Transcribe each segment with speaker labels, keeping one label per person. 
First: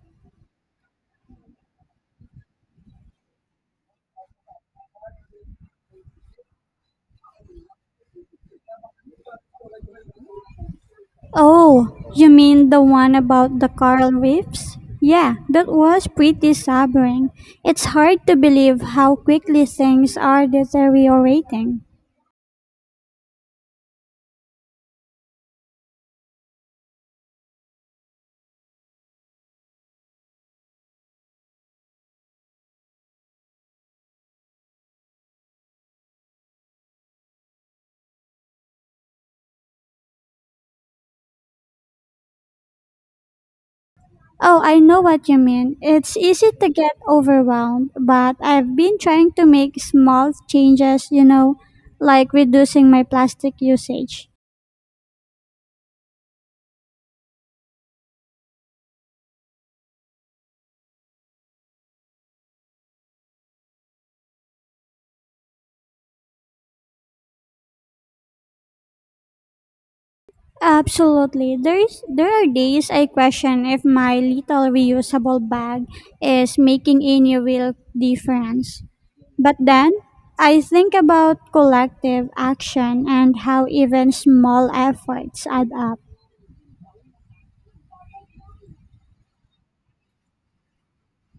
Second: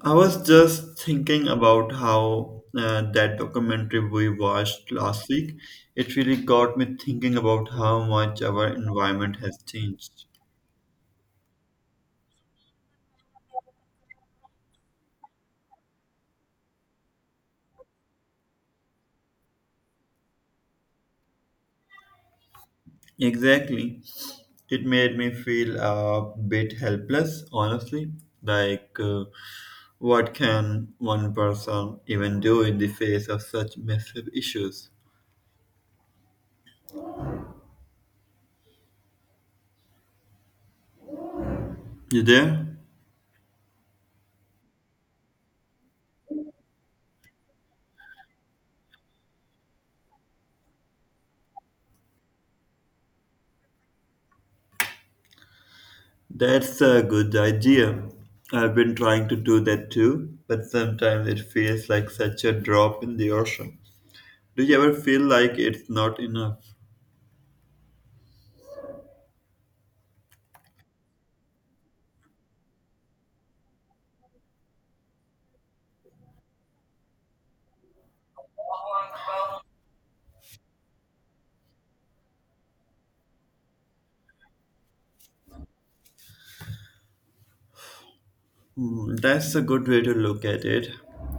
Speaker 1: I was just thinking about how that documentary we watched last week, it really got me thinking about how much our environment has changed.
Speaker 2: Oh, you mean the one about the coral reefs? Yeah, that was pretty sobering. It's hard to believe how quickly things are deteriorating.
Speaker 1: Exactly. It made me feel a bit helpless, honestly. Like, uh, what can one person even do in the face of such massive issues? You there?
Speaker 2: Oh, I know what you mean. It's easy to get overwhelmed, but I've been trying to make small changes, you know, like reducing my plastic usage.
Speaker 1: That's a good idea. I've been trying to do that too, but sometimes it feels like such a drop in the ocean. Do you ever feel like it's not enough?
Speaker 2: Absolutely. There are days I question if my little reusable bag is making any real difference. But then I think about collective action and how even small efforts add up.
Speaker 1: Hmm, that's a good way to look at it.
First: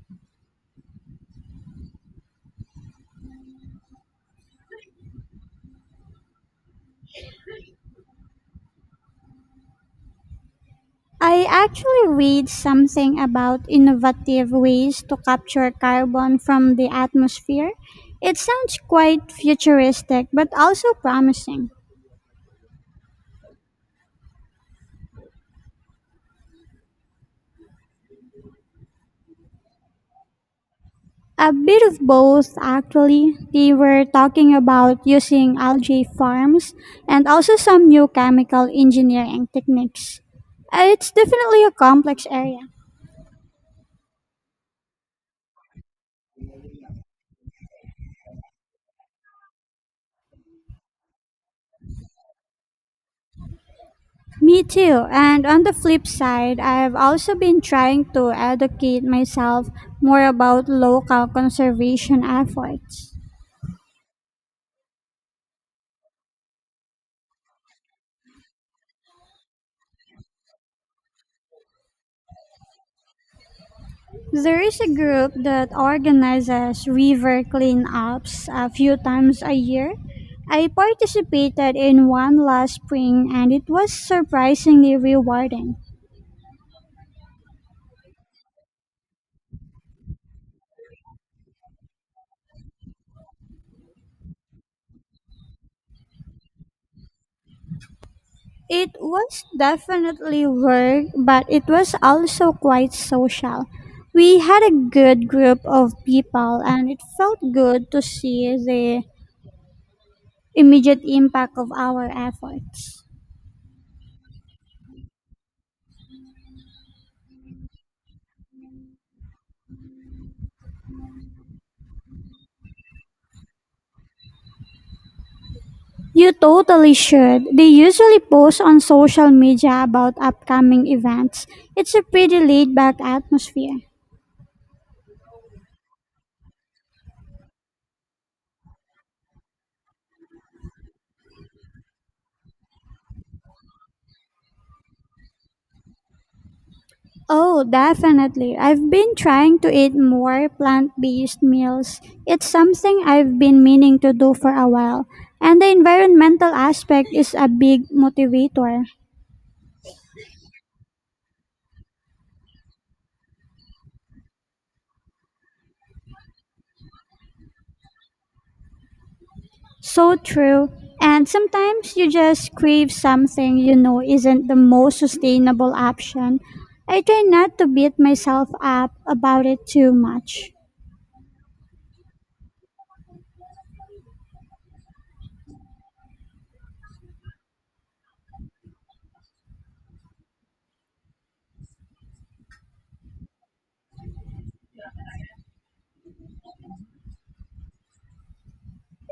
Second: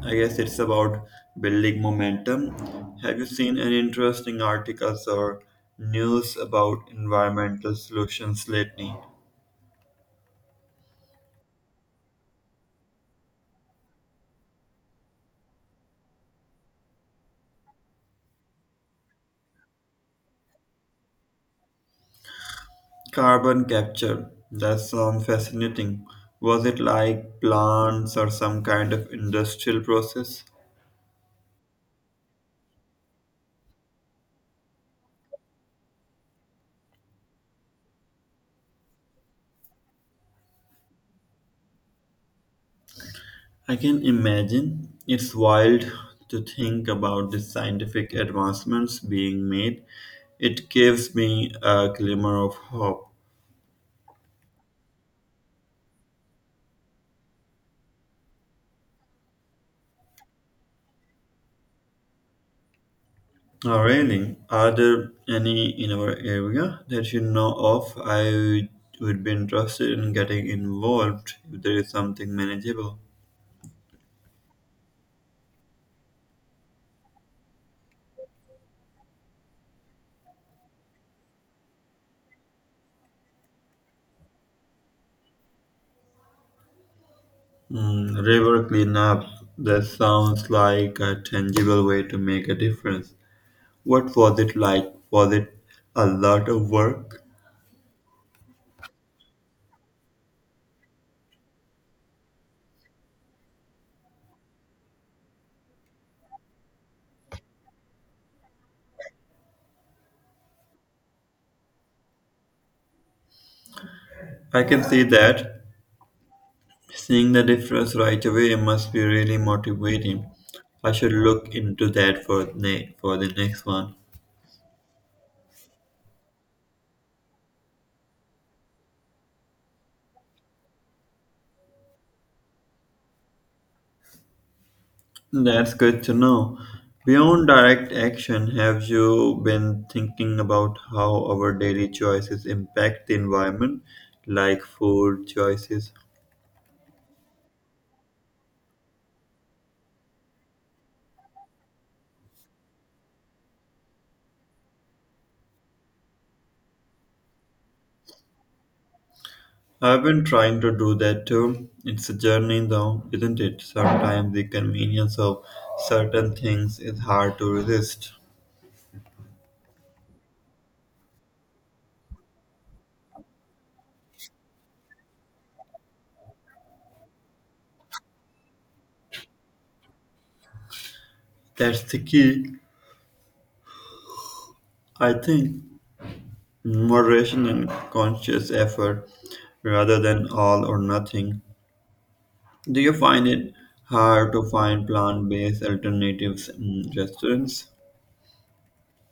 Speaker 1: I guess it's about building momentum. Have you seen any interesting articles or news about environmental solutions lately?
Speaker 2: I actually read something about innovative ways to capture carbon from the atmosphere. It sounds quite futuristic but also promising.
Speaker 1: Carbon capture. That sounds fascinating. Was it like plants or some kind of industrial process?
Speaker 2: A bit of both, actually. They were talking about using algae farms and also some new chemical engineering techniques. It's definitely a complex area.
Speaker 1: I can imagine. It's wild to think about the scientific advancements being made. It gives me a glimmer of hope.
Speaker 2: Me too. And on the flip side, I've also been trying to educate myself more about local conservation efforts.
Speaker 1: Oh, really? Are there any in our area that you know of? I would be interested in getting involved if there is something manageable.
Speaker 2: There is a group that organizes river cleanups a few times a year. I participated in one last spring and it was surprisingly rewarding.
Speaker 1: Hmm, river cleanup. That sounds like a tangible way to make a difference. What was it like? Was it a lot of work?
Speaker 2: It was definitely work, but it was also quite social. We had a good group of people and it felt good to see the immediate impact of our efforts.
Speaker 1: I can see that. Seeing the difference right away must be really motivating. I should look into that for the next one.
Speaker 2: You totally should. They usually post on social media about upcoming events. It's a pretty laid back atmosphere.
Speaker 1: That's good to know. Beyond direct action, have you been thinking about how our daily choices impact the environment, like food choices?
Speaker 2: Oh, definitely. I've been trying to eat more plant based meals. It's something I've been meaning to do for a while, and the environmental aspect is a big motivator.
Speaker 1: I've been trying to do that too. It's a journey though, isn't it? Sometimes the convenience of certain things is hard to resist.
Speaker 2: So true. And sometimes you just crave something you know isn't the most sustainable option. I try not to beat myself up about it too much.
Speaker 1: That's the key, I think. Moderation and conscious effort rather than all or nothing. Do you find it hard to find plant based alternatives in restaurants?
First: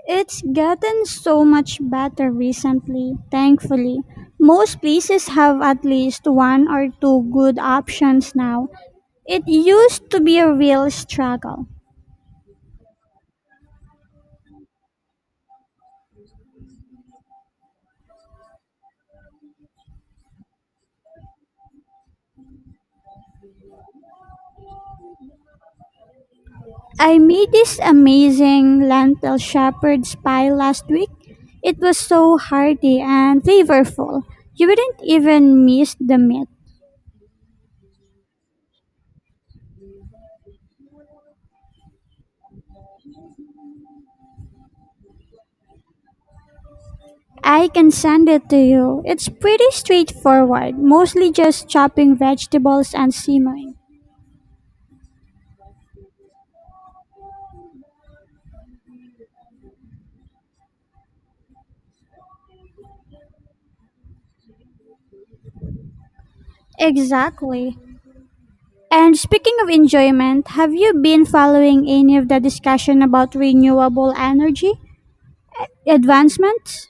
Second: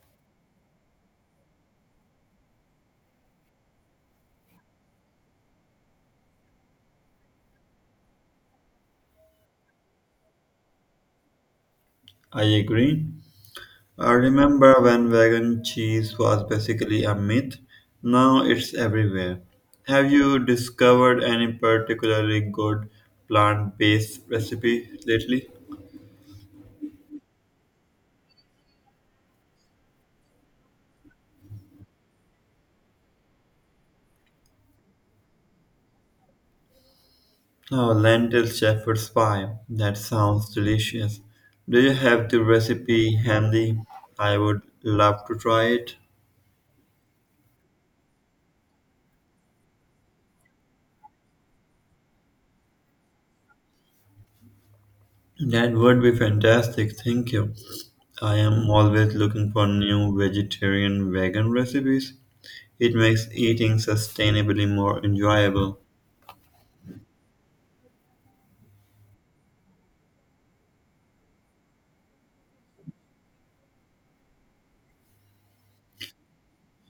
Speaker 2: It's gotten so much better recently, thankfully. Most places have at least one or two good options now. It used to be a real struggle.
Speaker 1: I agree. I remember when vegan cheese was basically a myth. Now it's everywhere. Have you discovered any particularly good plant based recipe lately?
Speaker 2: I made this amazing lentil shepherd's pie last week. It was so hearty and flavorful. You wouldn't even miss the meat.
Speaker 1: Oh, lentil shepherd's pie. That sounds delicious. Do you have the recipe handy? I would love to try it.
Speaker 2: I can send it to you. It's pretty straightforward, mostly just chopping vegetables and simmering.
Speaker 1: That would be fantastic. Thank you. I am always looking for new vegetarian vegan recipes. It makes eating sustainably more enjoyable.
Speaker 2: Exactly. And speaking of enjoyment, have you been following any of the discussion about renewable energy advancements?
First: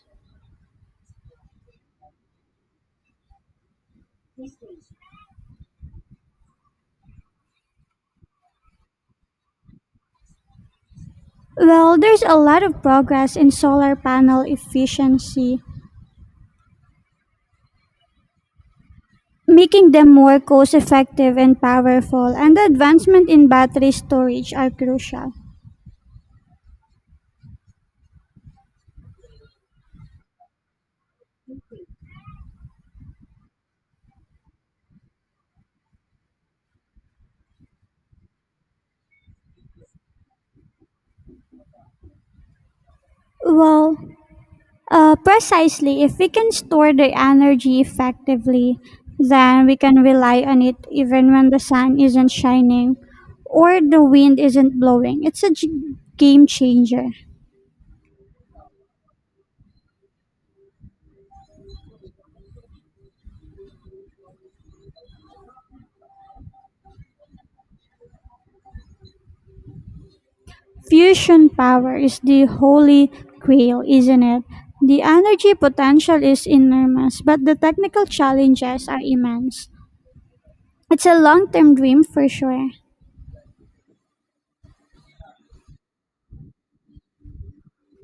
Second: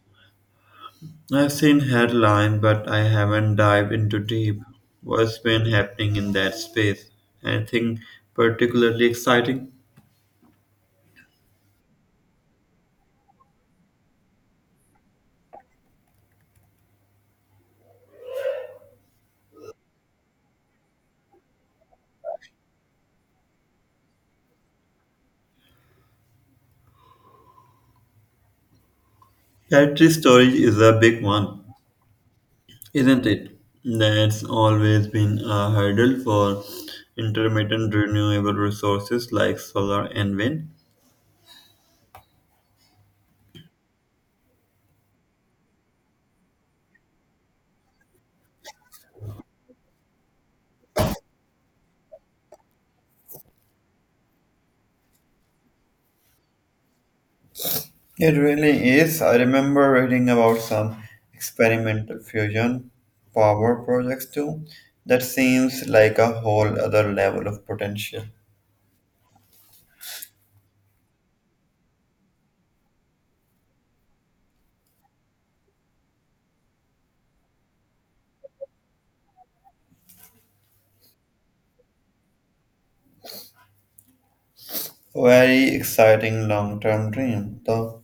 Speaker 1: I've seen headlines, but I haven't dived into deep. What's been happening in that space? Anything particularly exciting?
Speaker 2: Well, there's a lot of progress in solar panel efficiency making them more cost effective and powerful, and the advancement in battery storage are crucial.
Speaker 1: Pantry storage is a big one. Isn't it? That's always been a hurdle for intermittent renewable resources like solar and wind.
Speaker 2: Well, precisely, if we can store the energy effectively, then we can rely on it even when the sun isn't shining or the wind isn't blowing. It's a game changer.
Speaker 1: It really is. I remember reading about some experimental fusion power projects too. That seems like a whole other level of potential.
Speaker 2: Fusion power is the holy grail, isn't it? The energy potential is enormous, but the technical challenges are immense. It's a long term dream for sure.
Speaker 1: Very exciting long term dream, though.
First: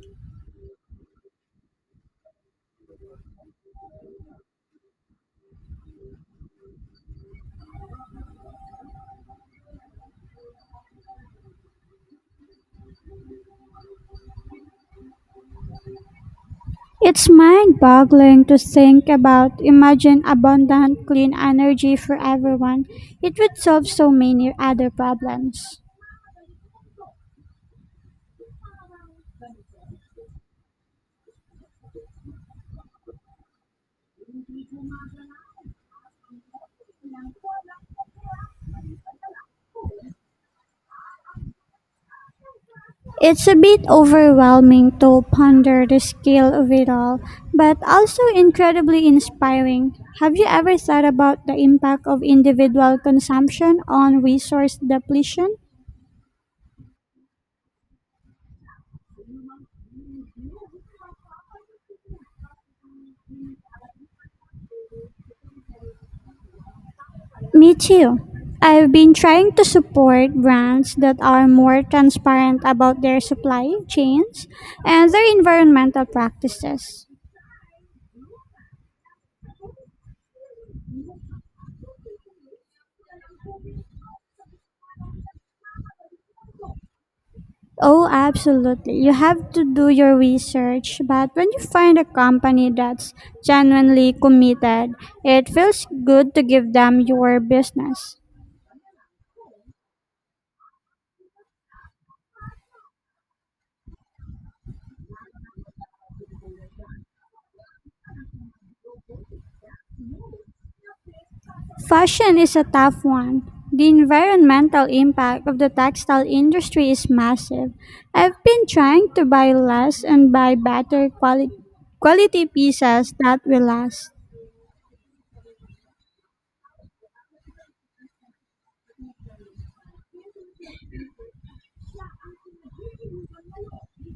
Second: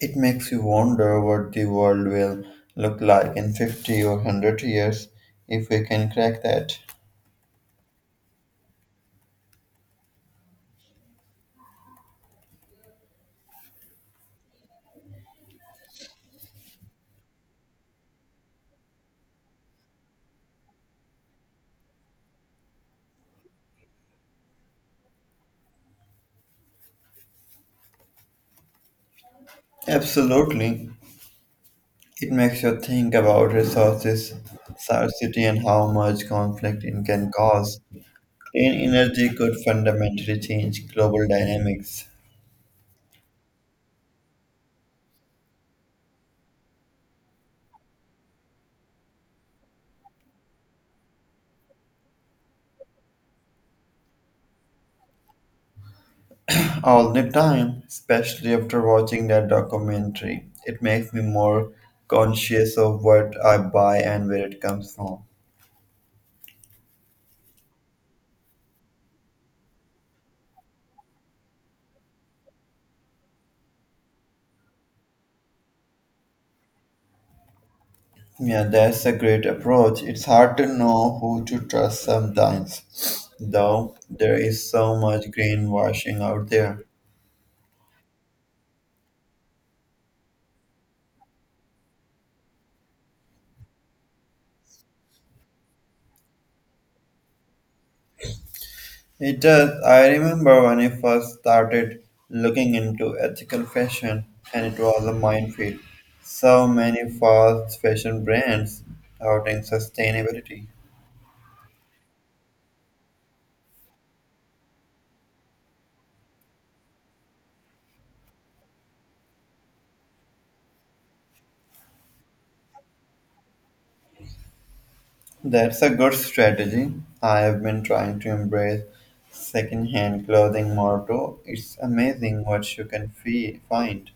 Speaker 1: It makes you wonder what the world will look like in 50 or 100 years if we can crack that.
Speaker 2: It's mind boggling to think about. Imagine abundant, clean energy for everyone. It would solve so many other problems.
Speaker 1: Absolutely. It makes you think about resources scarcity and how much conflict it can cause. Clean energy could fundamentally change global dynamics
Speaker 2: It's a bit overwhelming to ponder the scale of it all, but also incredibly inspiring. Have you ever thought about the impact of individual consumption on resource depletion?
Speaker 1: all the time, especially after watching that documentary. It makes me more conscious of what I buy and where it comes from.
Speaker 2: Me too. I've been trying to support brands that are more transparent about their supply chains and their environmental practices.
Speaker 1: Yeah, that's a great approach. It's hard to know who to trust sometimes, though there is so much greenwashing out there.
Speaker 2: Oh, absolutely. You have to do your research, but when you find a company that's genuinely committed, it feels good to give them your business.
Speaker 1: It does. I remember when I first started looking into ethical fashion, and it was a minefield. So many fast fashion brands touting sustainability.
Speaker 2: Fashion is a tough one. The environmental impact of the textile industry is massive. I've been trying to buy less and buy better quality pieces that will last.
Speaker 1: That's a good strategy. I have been trying to embrace second-hand clothing more too. It's amazing what you can find.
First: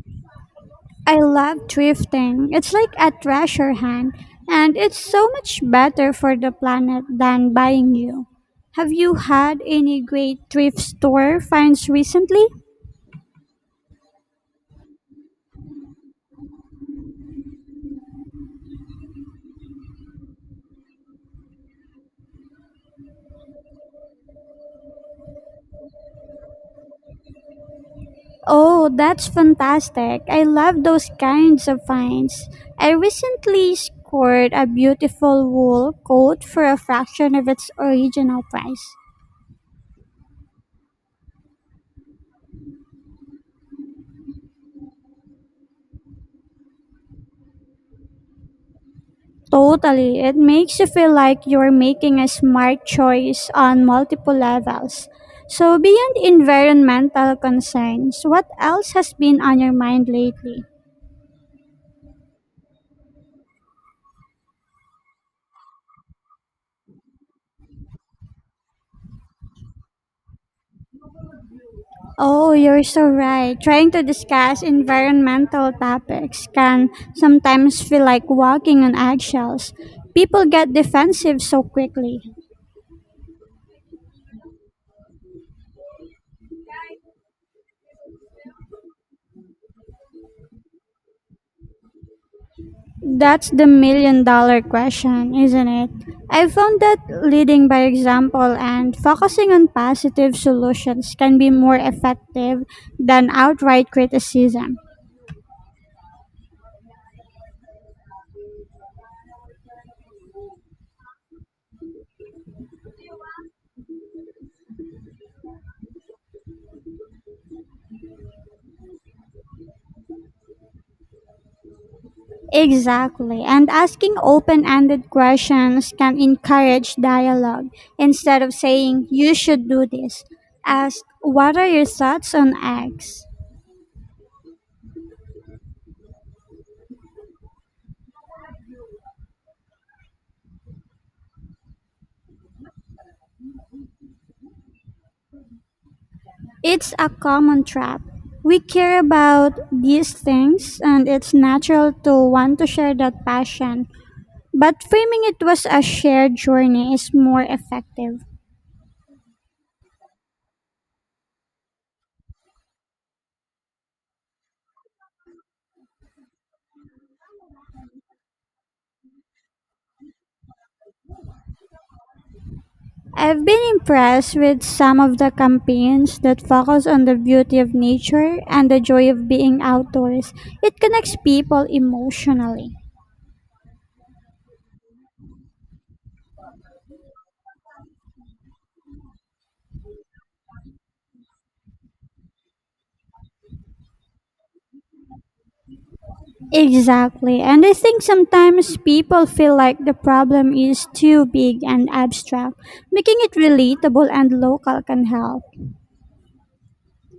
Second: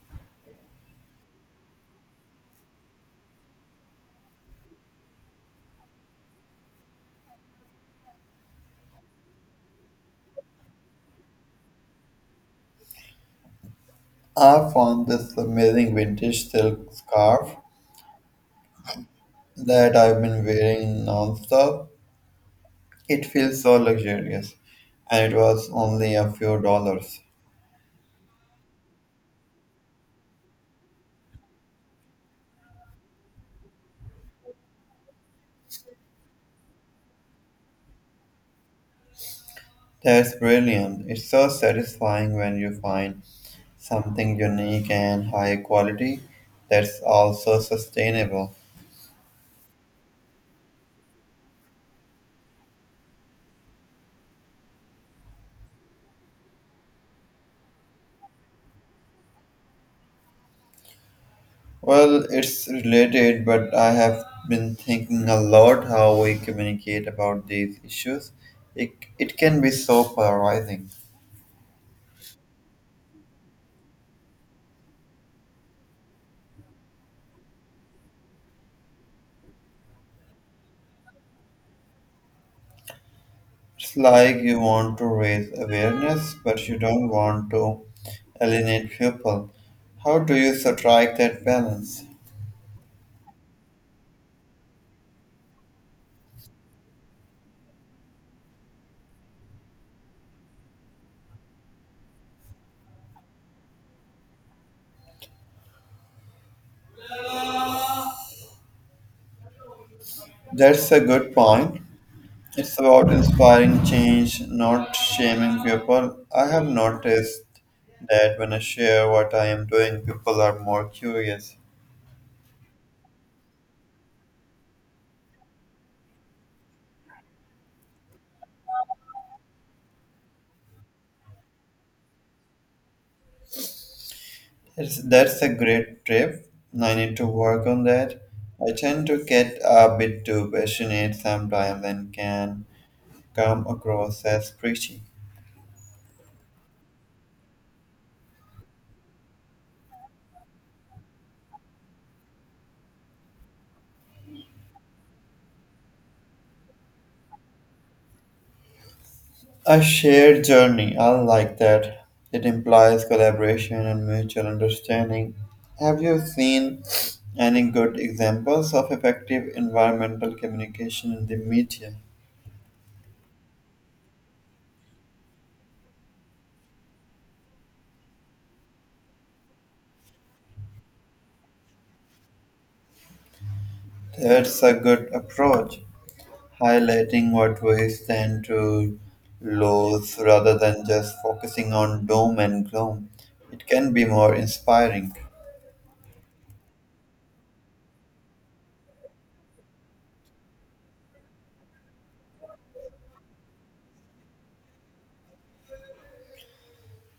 Speaker 2: I love thrifting. It's like a treasure hunt and it's so much better for the planet than buying new. Have you had any great thrift store finds recently?
Speaker 1: I found this amazing vintage silk scarf that I've been wearing non-stop. It feels so luxurious, and it was only a few dollars.
Speaker 2: Oh, that's fantastic. I love those kinds of finds. I recently scored a beautiful wool coat for a fraction of its original price.
Speaker 1: That's brilliant. It's so satisfying when you find something unique and high quality that's also sustainable.
Speaker 2: Totally. It makes you feel like you're making a smart choice on multiple levels. So, beyond environmental concerns, what else has been on your mind lately?
Speaker 1: Well, it's related, but I have been thinking a lot how we communicate about these issues. It, it can be so polarizing.
Speaker 2: Oh, you're so right. Trying to discuss environmental topics can sometimes feel like walking on eggshells. People get defensive so quickly.
Speaker 1: It's like you want to raise awareness, but you don't want to alienate people. How do you strike that balance?
Speaker 2: That's the million dollar question, isn't it? I found that leading by example and focusing on positive solutions can be more effective than outright criticism.
Speaker 1: That's a good point. It's about inspiring change, not shaming people. I have noticed that when I share what I am doing, people are more curious.
Speaker 2: Exactly. And asking open ended questions can encourage dialogue. Instead of saying, you should do this, ask, what are your thoughts on X?
Speaker 1: That's a great tip. I need to work on that. I tend to get a bit too passionate sometimes and can come across as preachy.
Speaker 2: It's a common trap. We care about these things, and it's natural to want to share that passion. But framing it was a shared journey is more effective.
Speaker 1: A shared journey, I like that. It implies collaboration and mutual understanding. Have you seen any good examples of effective environmental communication in the media?
Speaker 2: I've been impressed with some of the campaigns that focus on the beauty of nature and the joy of being outdoors. It connects people emotionally.
Speaker 1: That's a good approach, highlighting what we stand to lose rather than just focusing on doom and gloom. It can be more inspiring.
Speaker 2: Exactly. And I think sometimes people feel like the problem is too big and abstract. Making it relatable and local can help.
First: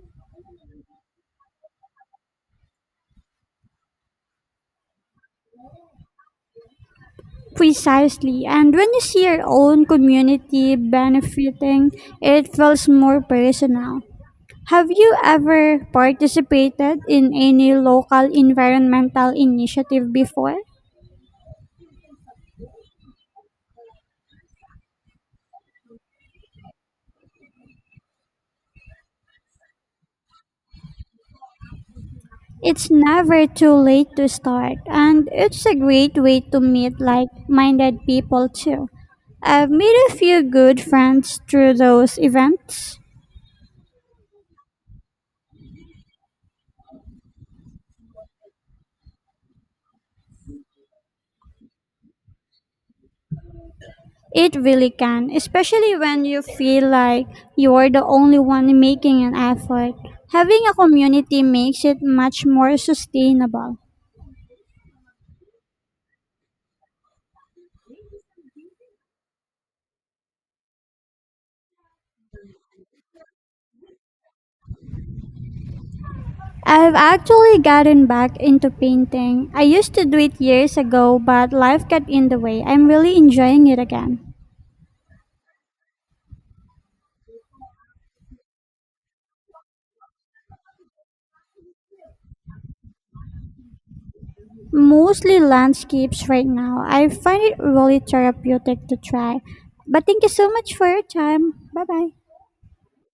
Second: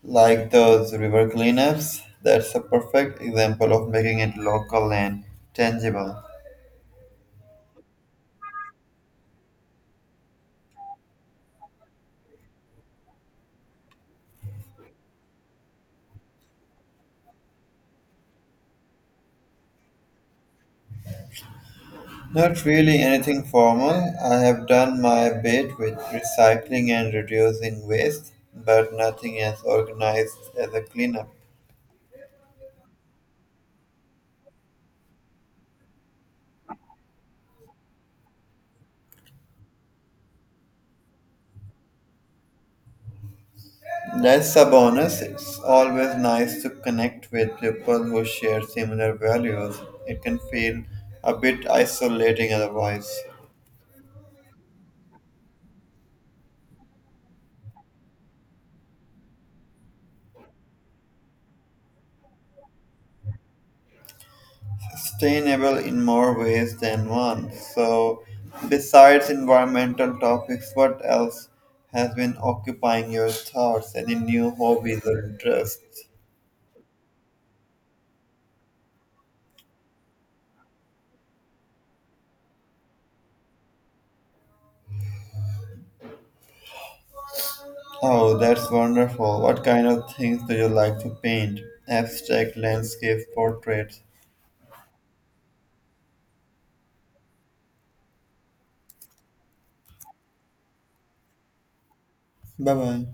Speaker 1: Like those river cleanups, that's a perfect example of making it local and tangible.
Speaker 2: Precisely. And when you see your own community benefiting, it feels more personal. Have you ever participated in any local environmental initiative before?
Speaker 1: Not really anything formal. I have done my bit with recycling and reducing waste, but nothing as organized as a cleanup.
Speaker 2: It's never too late to start, and it's a great way to meet like minded people too. I've made a few good friends through those events.
Speaker 1: That's a bonus. It's always nice to connect with people who share similar values. It can feel a bit isolating otherwise.
Speaker 2: It really can, especially when you feel like you're the only one making an effort. Having a community makes it much more sustainable.
Speaker 1: Sustainable in more ways than one. So, besides environmental topics, what else has been occupying your thoughts? Any new hobbies or interests?
Speaker 2: I've actually gotten back into painting. I used to do it years ago, but life got in the way. I'm really enjoying it again.
Speaker 1: Oh, that's wonderful. What kind of things do you like to paint? Abstract landscapes, portraits.
Speaker 2: Mostly landscapes right now. I find it really therapeutic to try. But thank you so much for your time. Bye bye.
Speaker 1: Bye bye.